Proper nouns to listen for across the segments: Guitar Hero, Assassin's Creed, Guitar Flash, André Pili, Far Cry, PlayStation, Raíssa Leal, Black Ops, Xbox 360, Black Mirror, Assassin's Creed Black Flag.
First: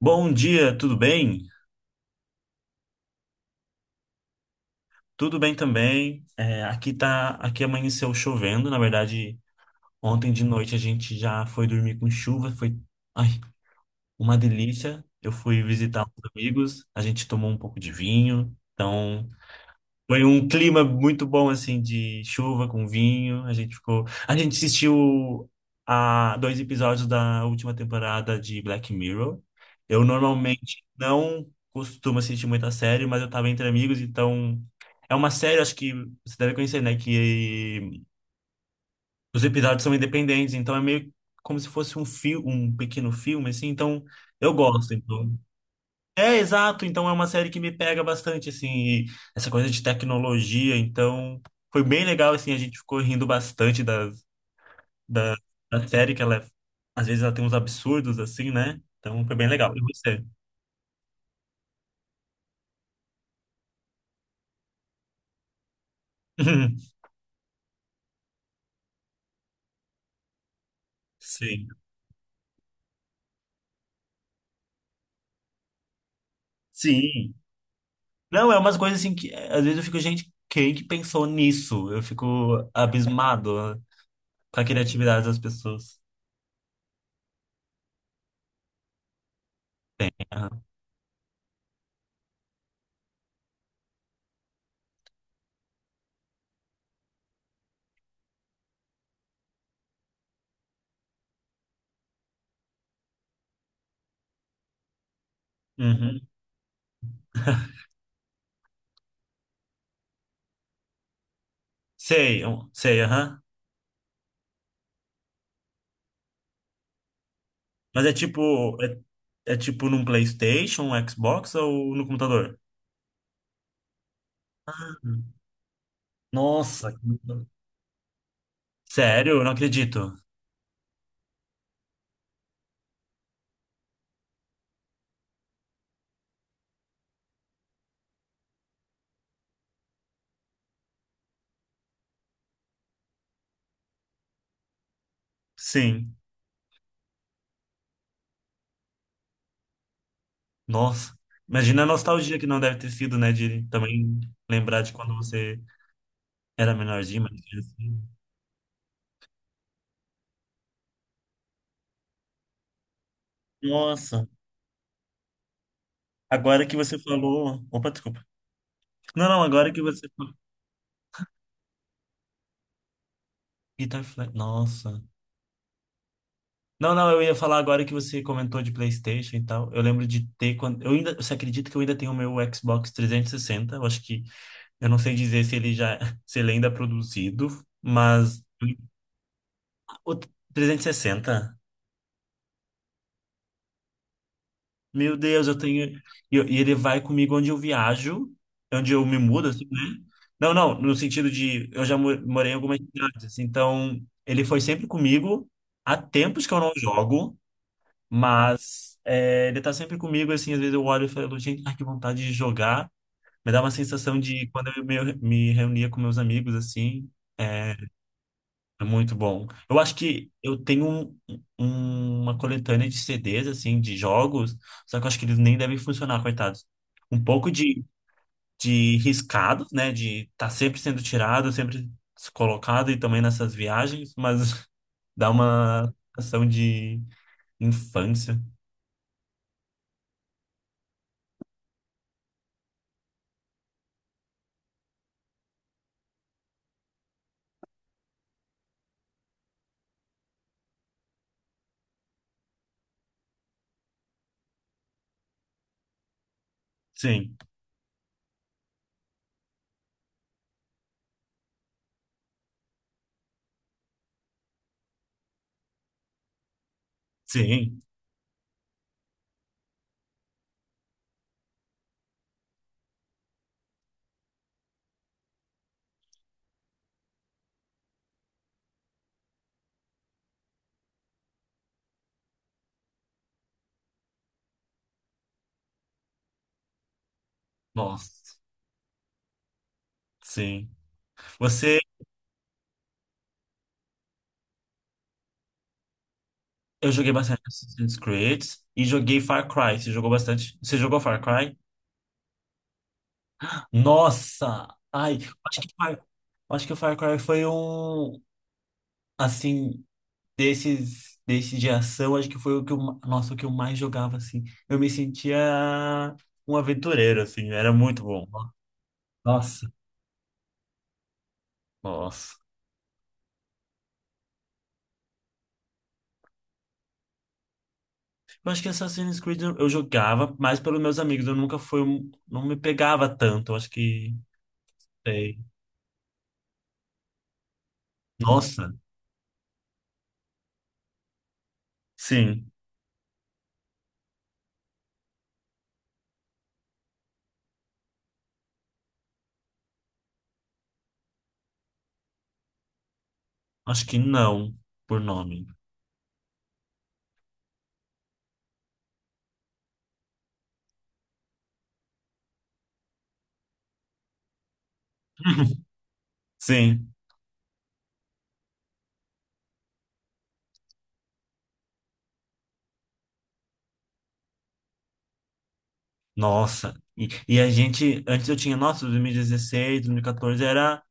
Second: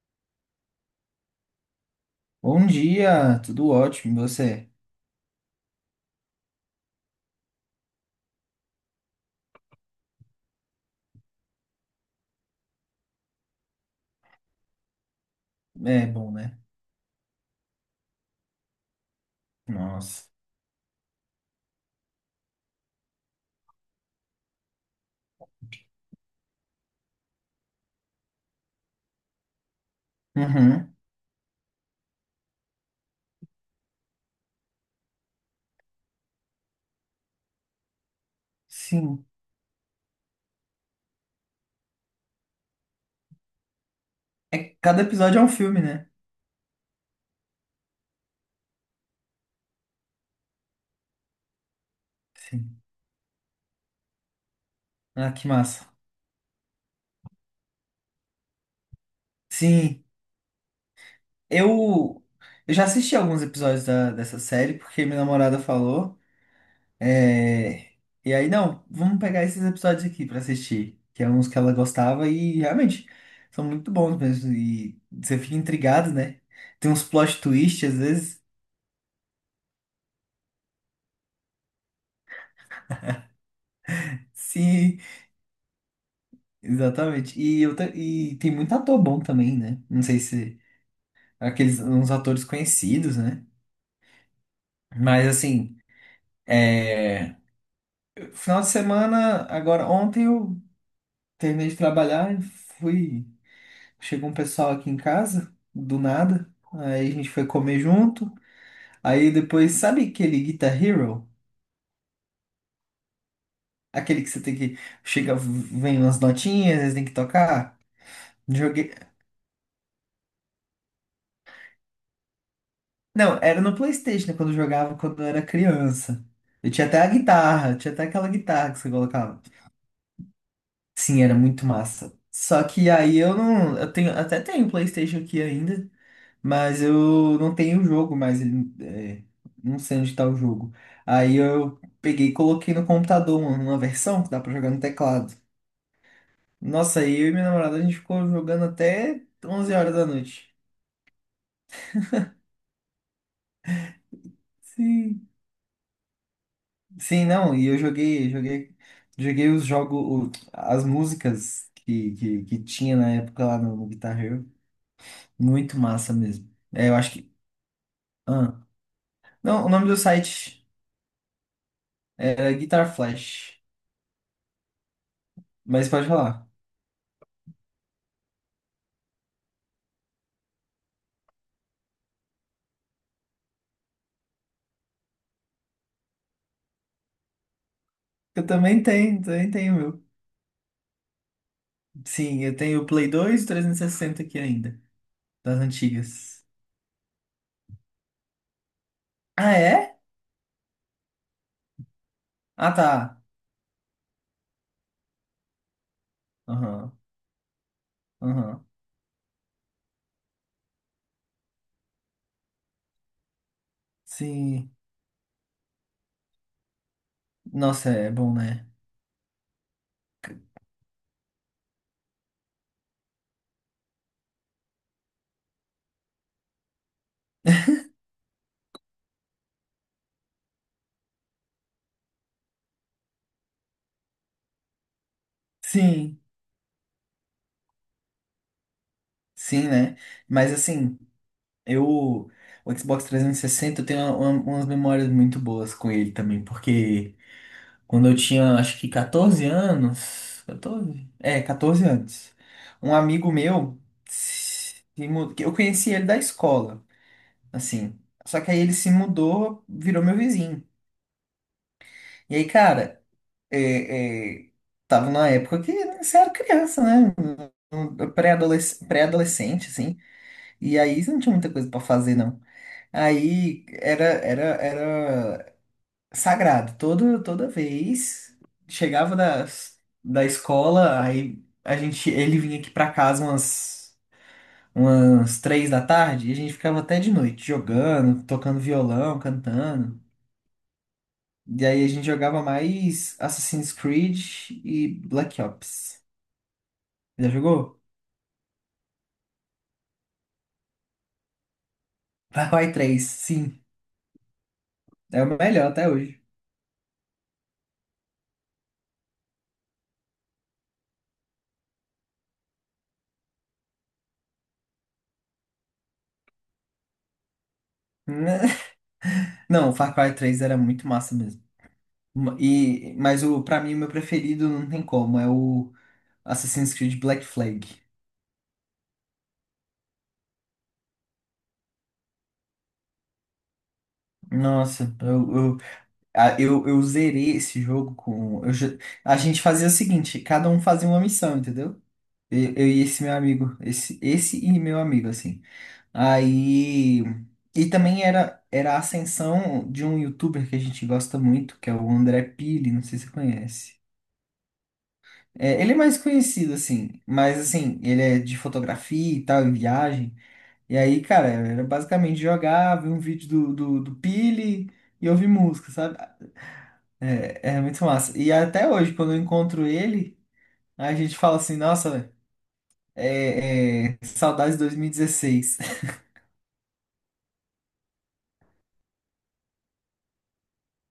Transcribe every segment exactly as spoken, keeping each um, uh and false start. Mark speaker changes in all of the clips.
Speaker 1: Bom dia, tudo bem?
Speaker 2: Bom dia, tudo ótimo, e você?
Speaker 1: Tudo bem também. É, aqui tá, aqui amanheceu chovendo. Na verdade, ontem de noite a gente já foi dormir com chuva. Foi, ai, uma delícia. Eu fui visitar
Speaker 2: É bom,
Speaker 1: os
Speaker 2: né?
Speaker 1: amigos. A gente tomou um pouco de vinho. Então, Foi
Speaker 2: Nossa.
Speaker 1: um clima muito bom, assim, de chuva com vinho. A gente ficou. A gente assistiu a dois episódios da última temporada de Black Mirror. Eu normalmente
Speaker 2: Uhum,
Speaker 1: não costumo assistir muita série, mas eu tava entre amigos, então. É uma série, acho que você deve conhecer, né? Que
Speaker 2: sim.
Speaker 1: os episódios são independentes, então é meio como se fosse um fio, um pequeno filme, assim. Então, eu
Speaker 2: É, que
Speaker 1: gosto.
Speaker 2: cada
Speaker 1: Então,
Speaker 2: episódio é um filme, né?
Speaker 1: é, exato. Então é uma série que me pega bastante, assim, e essa coisa de tecnologia. Então foi bem legal, assim, a gente
Speaker 2: Sim.
Speaker 1: ficou rindo bastante da,
Speaker 2: Ah,
Speaker 1: da,
Speaker 2: que massa.
Speaker 1: da série, que ela, é- às vezes, ela tem uns absurdos, assim, né? Então foi bem legal. E
Speaker 2: Sim,
Speaker 1: você?
Speaker 2: eu, eu já assisti alguns episódios da, dessa série, porque minha namorada falou. é, E aí, não, vamos pegar esses episódios aqui pra assistir, que é uns que
Speaker 1: Sim.
Speaker 2: ela gostava e realmente são muito bons mesmo. E você fica intrigado, né? Tem uns
Speaker 1: Sim.
Speaker 2: plot twist às vezes.
Speaker 1: Não, é umas coisas assim que é, às vezes eu fico, gente, quem que pensou nisso? Eu fico abismado, né, com a
Speaker 2: Sim,
Speaker 1: criatividade das pessoas.
Speaker 2: exatamente. E, eu, ta- e tem muito ator bom também, né? Não sei se
Speaker 1: Aham.
Speaker 2: aqueles uns atores conhecidos, né? Mas assim, é, final de semana, agora ontem eu terminei de trabalhar e fui. Chegou um pessoal aqui em casa, do
Speaker 1: Uhum.
Speaker 2: nada. Aí a gente foi comer junto. Aí depois, sabe aquele Guitar Hero?
Speaker 1: Sei, eu- sei, aham.
Speaker 2: Aquele que você tem que. Chega, vem umas notinhas, tem que tocar.
Speaker 1: Mas é tipo,
Speaker 2: Joguei,
Speaker 1: é, é tipo num PlayStation, um Xbox ou no computador?
Speaker 2: não, era no PlayStation, né, quando eu jogava quando
Speaker 1: Uhum.
Speaker 2: eu era criança. Eu tinha
Speaker 1: Nossa,
Speaker 2: até a
Speaker 1: que-
Speaker 2: guitarra, tinha até aquela guitarra que você
Speaker 1: sério?
Speaker 2: colocava.
Speaker 1: Eu não acredito.
Speaker 2: Sim, era muito massa. Só que aí eu não. Eu tenho, até tenho PlayStation aqui ainda, mas eu não tenho o jogo mais. Ele- é, não sei onde tá o jogo. Aí eu peguei e coloquei no computador uma, uma versão que dá pra jogar no teclado.
Speaker 1: Sim,
Speaker 2: Nossa, aí eu e minha namorada a gente ficou jogando até onze horas da noite.
Speaker 1: nossa. Imagina a nostalgia que não deve ter sido, né? De também lembrar de quando
Speaker 2: Sim.
Speaker 1: você era menorzinho,
Speaker 2: Sim,
Speaker 1: mais
Speaker 2: não, e eu
Speaker 1: criancinha.
Speaker 2: joguei, joguei, joguei os jogos, as músicas que, que, que tinha na época lá no, no Guitar
Speaker 1: Nossa,
Speaker 2: Hero. Muito massa mesmo.
Speaker 1: agora que
Speaker 2: É, eu
Speaker 1: você
Speaker 2: acho que.
Speaker 1: falou. Opa, desculpa.
Speaker 2: Ah,
Speaker 1: Não, não,
Speaker 2: não, o
Speaker 1: agora que
Speaker 2: nome do
Speaker 1: você.
Speaker 2: site era Guitar Flash.
Speaker 1: Guitar Flash. Nossa.
Speaker 2: Mas pode falar.
Speaker 1: Não, não, eu ia falar agora que você comentou de PlayStation e tal. Eu lembro de ter quando. Eu ainda... Você acredita que eu ainda tenho o meu Xbox trezentos e sessenta? Eu acho que Eu não sei dizer se ele já, se ele ainda é produzido, mas
Speaker 2: Eu também tenho, também tenho o meu.
Speaker 1: o trezentos e sessenta,
Speaker 2: Sim, eu tenho o Play dois e trezentos e sessenta aqui ainda,
Speaker 1: meu Deus, eu
Speaker 2: das
Speaker 1: tenho. E
Speaker 2: antigas.
Speaker 1: eu- e ele vai comigo onde eu viajo, onde eu me mudo,
Speaker 2: Ah,
Speaker 1: assim, né?
Speaker 2: é?
Speaker 1: Não, não, no sentido de eu já mo- morei em
Speaker 2: Ah,
Speaker 1: algumas
Speaker 2: tá.
Speaker 1: cidades, então ele foi sempre comigo. Há tempos que eu não
Speaker 2: Aham,
Speaker 1: jogo,
Speaker 2: aham.
Speaker 1: mas é, ele tá sempre comigo, assim, às vezes eu olho e falo, gente, ai, que vontade de jogar. Me dá uma sensação de quando
Speaker 2: Sim.
Speaker 1: eu me, me reunia com meus amigos, assim, eh,
Speaker 2: Nossa, é bom, né?
Speaker 1: é muito bom. Eu acho que eu tenho um- um- uma coletânea de C Ds, assim, de jogos, só que eu acho que eles nem devem funcionar, coitados. Um pouco de, de riscado, né? De estar tá sempre sendo tirado, sempre colocado, e também nessas viagens, mas dá uma
Speaker 2: Sim,
Speaker 1: sensação de infância.
Speaker 2: sim, né? Mas assim. Eu, o Xbox trezentos e sessenta, eu tenho uma- uma- umas memórias muito boas com ele também, porque quando eu tinha, acho que quatorze anos, quatorze? É, quatorze anos, um amigo meu, se mu- que eu conheci ele da escola,
Speaker 1: Sim,
Speaker 2: assim, só que aí ele se mudou, virou meu vizinho. E aí, cara, é, é, tava numa época que você era criança, né? Um-
Speaker 1: sim.
Speaker 2: um Pré-adolesc- pré-adolescente, assim, e aí você não tinha muita coisa pra fazer, não. Aí era, era, era sagrado. Todo, toda vez chegava da, da escola, aí a gente, ele vinha aqui pra casa umas, umas três da tarde e a gente ficava até de noite jogando,
Speaker 1: Nossa,
Speaker 2: tocando violão, cantando.
Speaker 1: sim.
Speaker 2: E
Speaker 1: Você,
Speaker 2: aí a gente jogava mais Assassin's Creed e Black Ops.
Speaker 1: eu joguei
Speaker 2: Já
Speaker 1: bastante
Speaker 2: jogou?
Speaker 1: Assassin's Creed e joguei Far Cry. Você jogou bastante? Você jogou Far Cry?
Speaker 2: Far Cry três? Sim.
Speaker 1: Nossa! Ai,
Speaker 2: É o
Speaker 1: acho
Speaker 2: melhor
Speaker 1: que,
Speaker 2: até
Speaker 1: Far-
Speaker 2: hoje.
Speaker 1: acho que o Far Cry foi um, assim, desses, desses de ação, acho que foi o que eu, ma- nossa, o que eu mais jogava, assim. Eu me sentia um aventureiro, assim, era muito bom. Nossa,
Speaker 2: Não, Far Cry três era muito massa mesmo.
Speaker 1: nossa.
Speaker 2: E, mas o, pra mim, o meu preferido não tem como, é o Assassin's Creed Black Flag.
Speaker 1: Eu acho que Assassin's Creed eu eu jogava mais pelos meus amigos, eu nunca fui, um- não me pegava tanto, eu acho que,
Speaker 2: Nossa,
Speaker 1: sei.
Speaker 2: eu, eu, a- eu, eu zerei esse jogo com. Eu já-
Speaker 1: Nossa,
Speaker 2: a gente fazia o seguinte, cada um fazia uma missão, entendeu?
Speaker 1: sim,
Speaker 2: Eu, eu e esse meu amigo, esse, esse e meu amigo, assim. Aí. E também era, era a ascensão de um youtuber que a gente gosta muito, que é o André Pili, não sei se você conhece.
Speaker 1: acho que não, por nome.
Speaker 2: É, ele é mais conhecido, assim, mas assim, ele é de fotografia e tal, e viagem. E aí, cara, era basicamente jogar, ver um vídeo do, do, do Pili e ouvir música, sabe?
Speaker 1: Sim.
Speaker 2: É, é muito massa. E até hoje, quando eu encontro ele, a gente fala assim, nossa, é, é, saudades de dois mil e dezesseis.
Speaker 1: Nossa, e, e a gente, antes eu tinha, nossa, dois mil e dezesseis, dois mil e quatorze era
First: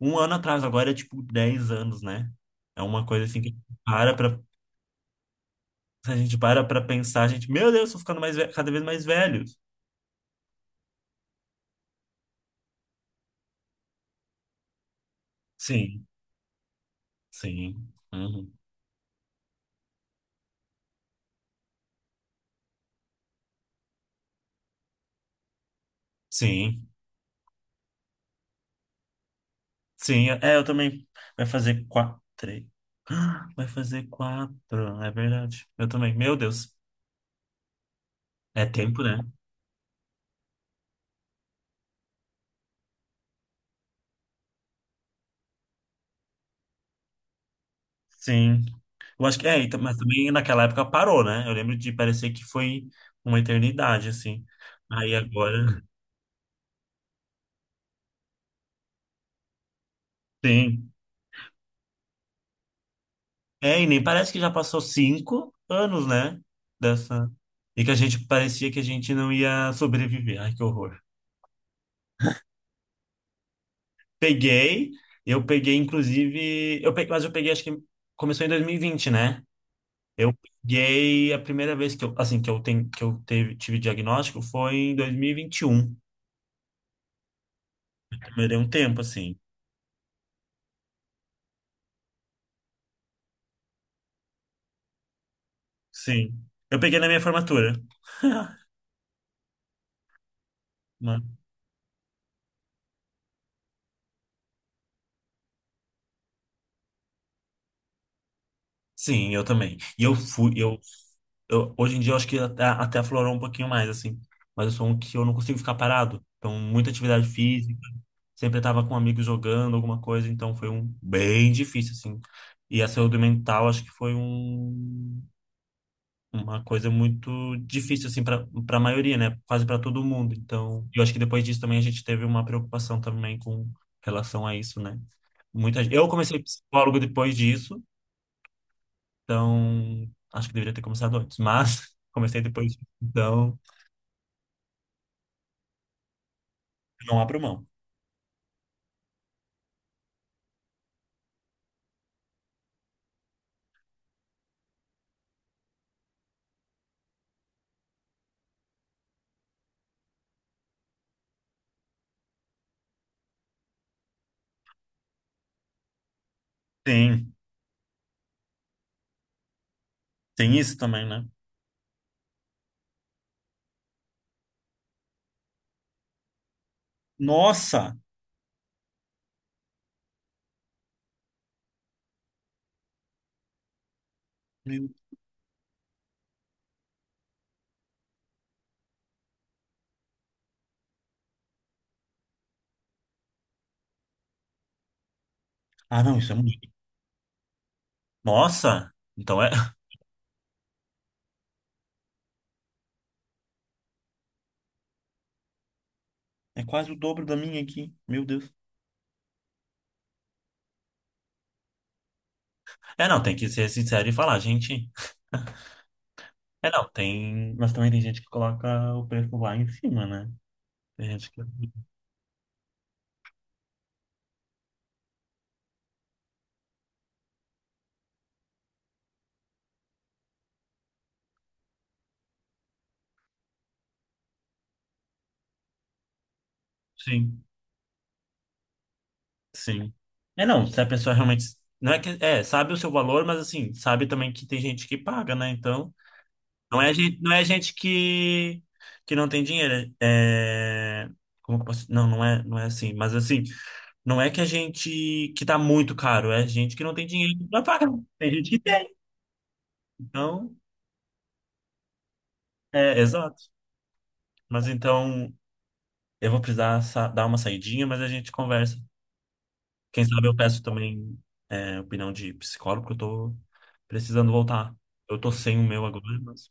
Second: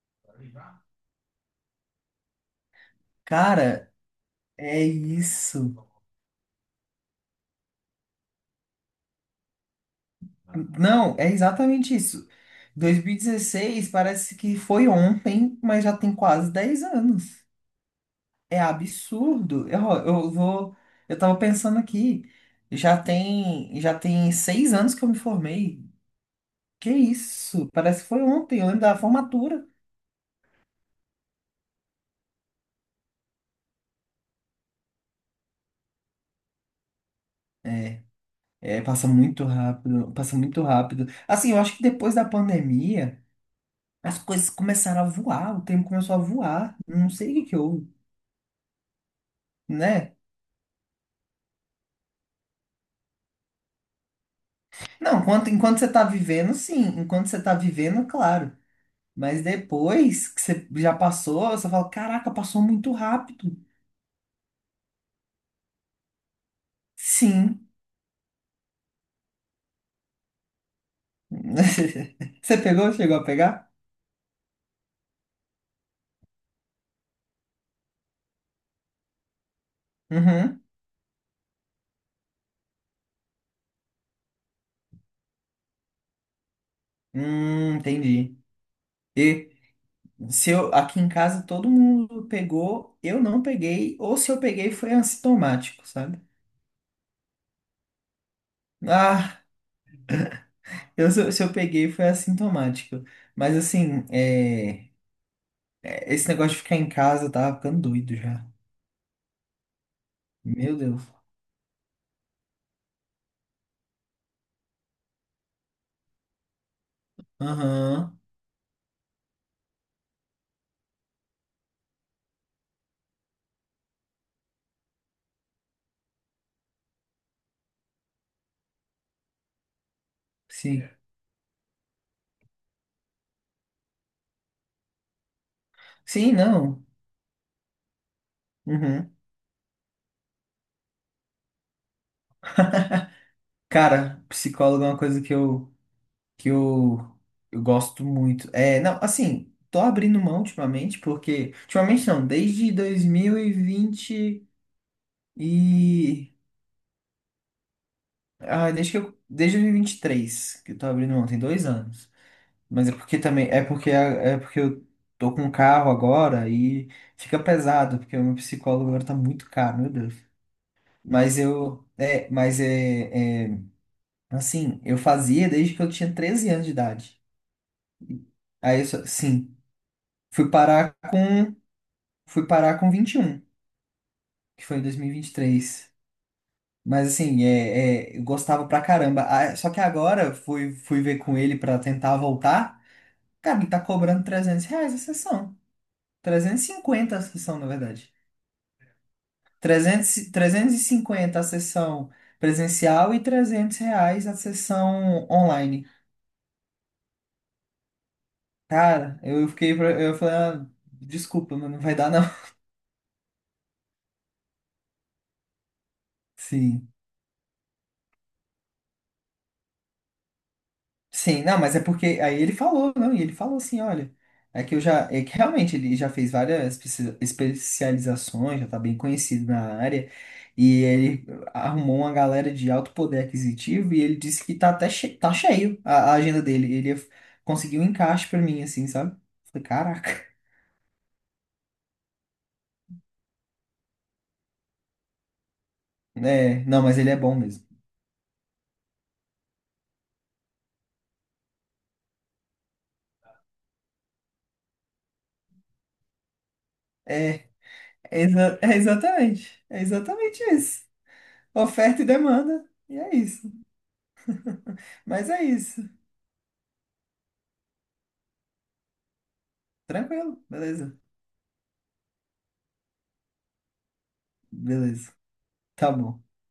Speaker 1: um ano atrás, agora é tipo dez anos, né? É uma coisa assim que a gente
Speaker 2: Cara,
Speaker 1: para pra,
Speaker 2: é isso.
Speaker 1: se a gente para pra pensar, a gente, meu Deus, tô ficando mais ve- cada vez mais velho.
Speaker 2: Não, é exatamente isso. dois mil e dezesseis parece que foi ontem, mas já
Speaker 1: Sim,
Speaker 2: tem quase dez anos.
Speaker 1: sim, uhum,
Speaker 2: É absurdo. Eu, eu vou. Eu tava pensando aqui. Já tem, já tem seis anos que eu me formei.
Speaker 1: sim,
Speaker 2: Que isso? Parece que foi ontem, eu lembro da formatura.
Speaker 1: sim, é, eu também, vai fazer quatro, três, vai fazer quatro, é verdade, eu também, meu Deus,
Speaker 2: É,
Speaker 1: é
Speaker 2: é,
Speaker 1: tempo,
Speaker 2: Passa
Speaker 1: né?
Speaker 2: muito rápido, passa muito rápido. Assim, eu acho que depois da pandemia, as coisas começaram a voar, o tempo começou a voar. Não sei o que que houve,
Speaker 1: Sim. Eu acho que é, e tam- mas
Speaker 2: né?
Speaker 1: também naquela época parou, né? Eu lembro de parecer que foi uma eternidade, assim. Aí
Speaker 2: Não, enquanto,
Speaker 1: agora
Speaker 2: enquanto você tá vivendo, sim. Enquanto você tá vivendo, claro. Mas depois que você
Speaker 1: tem.
Speaker 2: já passou, você fala, caraca, passou muito rápido.
Speaker 1: É, e nem parece que já passou cinco anos, né? Dessa.
Speaker 2: Sim.
Speaker 1: E que a gente parecia que a gente não ia sobreviver. Ai, que horror.
Speaker 2: Você pegou? Chegou a pegar?
Speaker 1: Peguei, eu peguei, inclusive. Eu peguei, mas eu peguei, acho que começou em dois mil e vinte, né? Eu
Speaker 2: Uhum.
Speaker 1: peguei a primeira vez que eu, assim, que eu, ten, que eu teve, tive diagnóstico foi em dois mil e vinte e um.
Speaker 2: Hum, entendi.
Speaker 1: Demorei um tempo, assim.
Speaker 2: E Se eu, aqui em casa todo mundo pegou, eu não peguei, ou se eu peguei foi assintomático, sabe?
Speaker 1: Sim. Eu peguei na minha formatura.
Speaker 2: Ah, eu,
Speaker 1: Né?
Speaker 2: se eu se eu peguei foi assintomático. Mas assim, é, é, esse negócio de ficar em casa eu tava ficando doido já.
Speaker 1: Sim, eu também. E eu fui,
Speaker 2: Meu
Speaker 1: eu,
Speaker 2: Deus.
Speaker 1: eu hoje em dia eu acho que até, até aflorou um pouquinho mais, assim. Mas eu sou um que eu não consigo ficar parado. Então, muita atividade física,
Speaker 2: Aham,
Speaker 1: sempre estava com um amigo jogando alguma coisa, então foi um bem difícil, assim. E a saúde mental acho que foi um, uma coisa muito difícil, assim, para para a maioria, né? Quase para todo mundo. Então,
Speaker 2: sim.
Speaker 1: eu acho que depois disso também a gente teve uma preocupação também com relação a isso, né? Muita, eu
Speaker 2: Sim,
Speaker 1: comecei
Speaker 2: não.
Speaker 1: psicólogo depois disso.
Speaker 2: Uhum.
Speaker 1: Então, acho que deveria ter começado antes, mas comecei depois. Então,
Speaker 2: Cara, psicólogo é uma coisa que eu, que eu,
Speaker 1: não abro
Speaker 2: eu
Speaker 1: mão.
Speaker 2: gosto muito. É, não, assim, tô abrindo mão ultimamente, porque. Ultimamente não, desde dois mil e vinte E Ah, desde que eu, desde dois mil e vinte e três, que eu tô abrindo mão, tem dois anos. Mas é porque também, é porque, é porque eu tô com um carro agora e
Speaker 1: Tem,
Speaker 2: fica pesado, porque o meu psicólogo agora tá muito caro, meu Deus.
Speaker 1: tem isso também, né?
Speaker 2: Mas eu, é, mas é, é, assim, eu fazia desde que eu tinha treze anos de idade.
Speaker 1: Nossa!
Speaker 2: Aí eu, só- sim, fui parar com, fui parar com vinte e um que foi em
Speaker 1: Meu-
Speaker 2: dois mil e vinte e três. Mas assim, é, é, eu gostava pra caramba. Ah, só que agora eu fui, fui ver com ele pra tentar voltar. Cara, ele tá cobrando trezentos reais a sessão.
Speaker 1: Ah, não, isso é
Speaker 2: trezentos e
Speaker 1: muito.
Speaker 2: cinquenta a sessão, na verdade.
Speaker 1: Nossa! Então é,
Speaker 2: trezentos e- trezentos e cinquenta a sessão presencial e trezentos reais a sessão online.
Speaker 1: é quase o dobro da minha aqui. Meu Deus.
Speaker 2: Cara, eu fiquei, pra- eu falei, ah, desculpa, mas não vai dar não.
Speaker 1: É, não, tem que ser sincero e falar, gente. É, não,
Speaker 2: Sim.
Speaker 1: tem. Mas também tem gente que coloca o preço lá em cima, né? Tem gente que.
Speaker 2: Sim, não, mas é porque aí ele falou, não, e ele falou assim, olha, é que eu já, é que realmente ele já fez várias espe- especializações, já tá bem conhecido na área, e ele arrumou uma galera de alto poder aquisitivo e ele disse que tá até che tá cheio a, a agenda dele, ele f-
Speaker 1: Sim,
Speaker 2: conseguiu um encaixe pra mim, assim, sabe? Falei,
Speaker 1: sim.
Speaker 2: caraca.
Speaker 1: É, não, se a pessoa realmente. Não é que. É, sabe o seu valor, mas assim, sabe também que tem gente que paga, né? Então.
Speaker 2: É,
Speaker 1: Não
Speaker 2: não,
Speaker 1: é
Speaker 2: mas ele é
Speaker 1: gente, não
Speaker 2: bom
Speaker 1: é
Speaker 2: mesmo.
Speaker 1: gente que, que não tem dinheiro. É... Como que eu posso... Não, não é, não é assim. Mas assim, não é que a gente que tá muito caro, é gente que não tem dinheiro
Speaker 2: É,
Speaker 1: pra pagar.
Speaker 2: é,
Speaker 1: Tem gente que
Speaker 2: exa- é
Speaker 1: tem.
Speaker 2: exatamente, é exatamente
Speaker 1: Então,
Speaker 2: isso. Oferta e demanda, e
Speaker 1: é,
Speaker 2: é isso.
Speaker 1: exato. Mas
Speaker 2: Mas
Speaker 1: então,
Speaker 2: é isso.
Speaker 1: eu vou precisar sa- dar uma saidinha, mas a gente conversa. Quem sabe eu
Speaker 2: Tranquilo,
Speaker 1: peço
Speaker 2: beleza.
Speaker 1: também é, opinião de psicólogo, porque eu tô precisando voltar.
Speaker 2: Beleza.
Speaker 1: Eu tô sem o meu
Speaker 2: Tá
Speaker 1: agora,
Speaker 2: bom.
Speaker 1: mas...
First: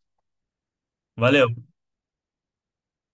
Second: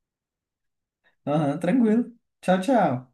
Speaker 1: Valeu!
Speaker 2: Aham, tranquilo. Tchau, tchau.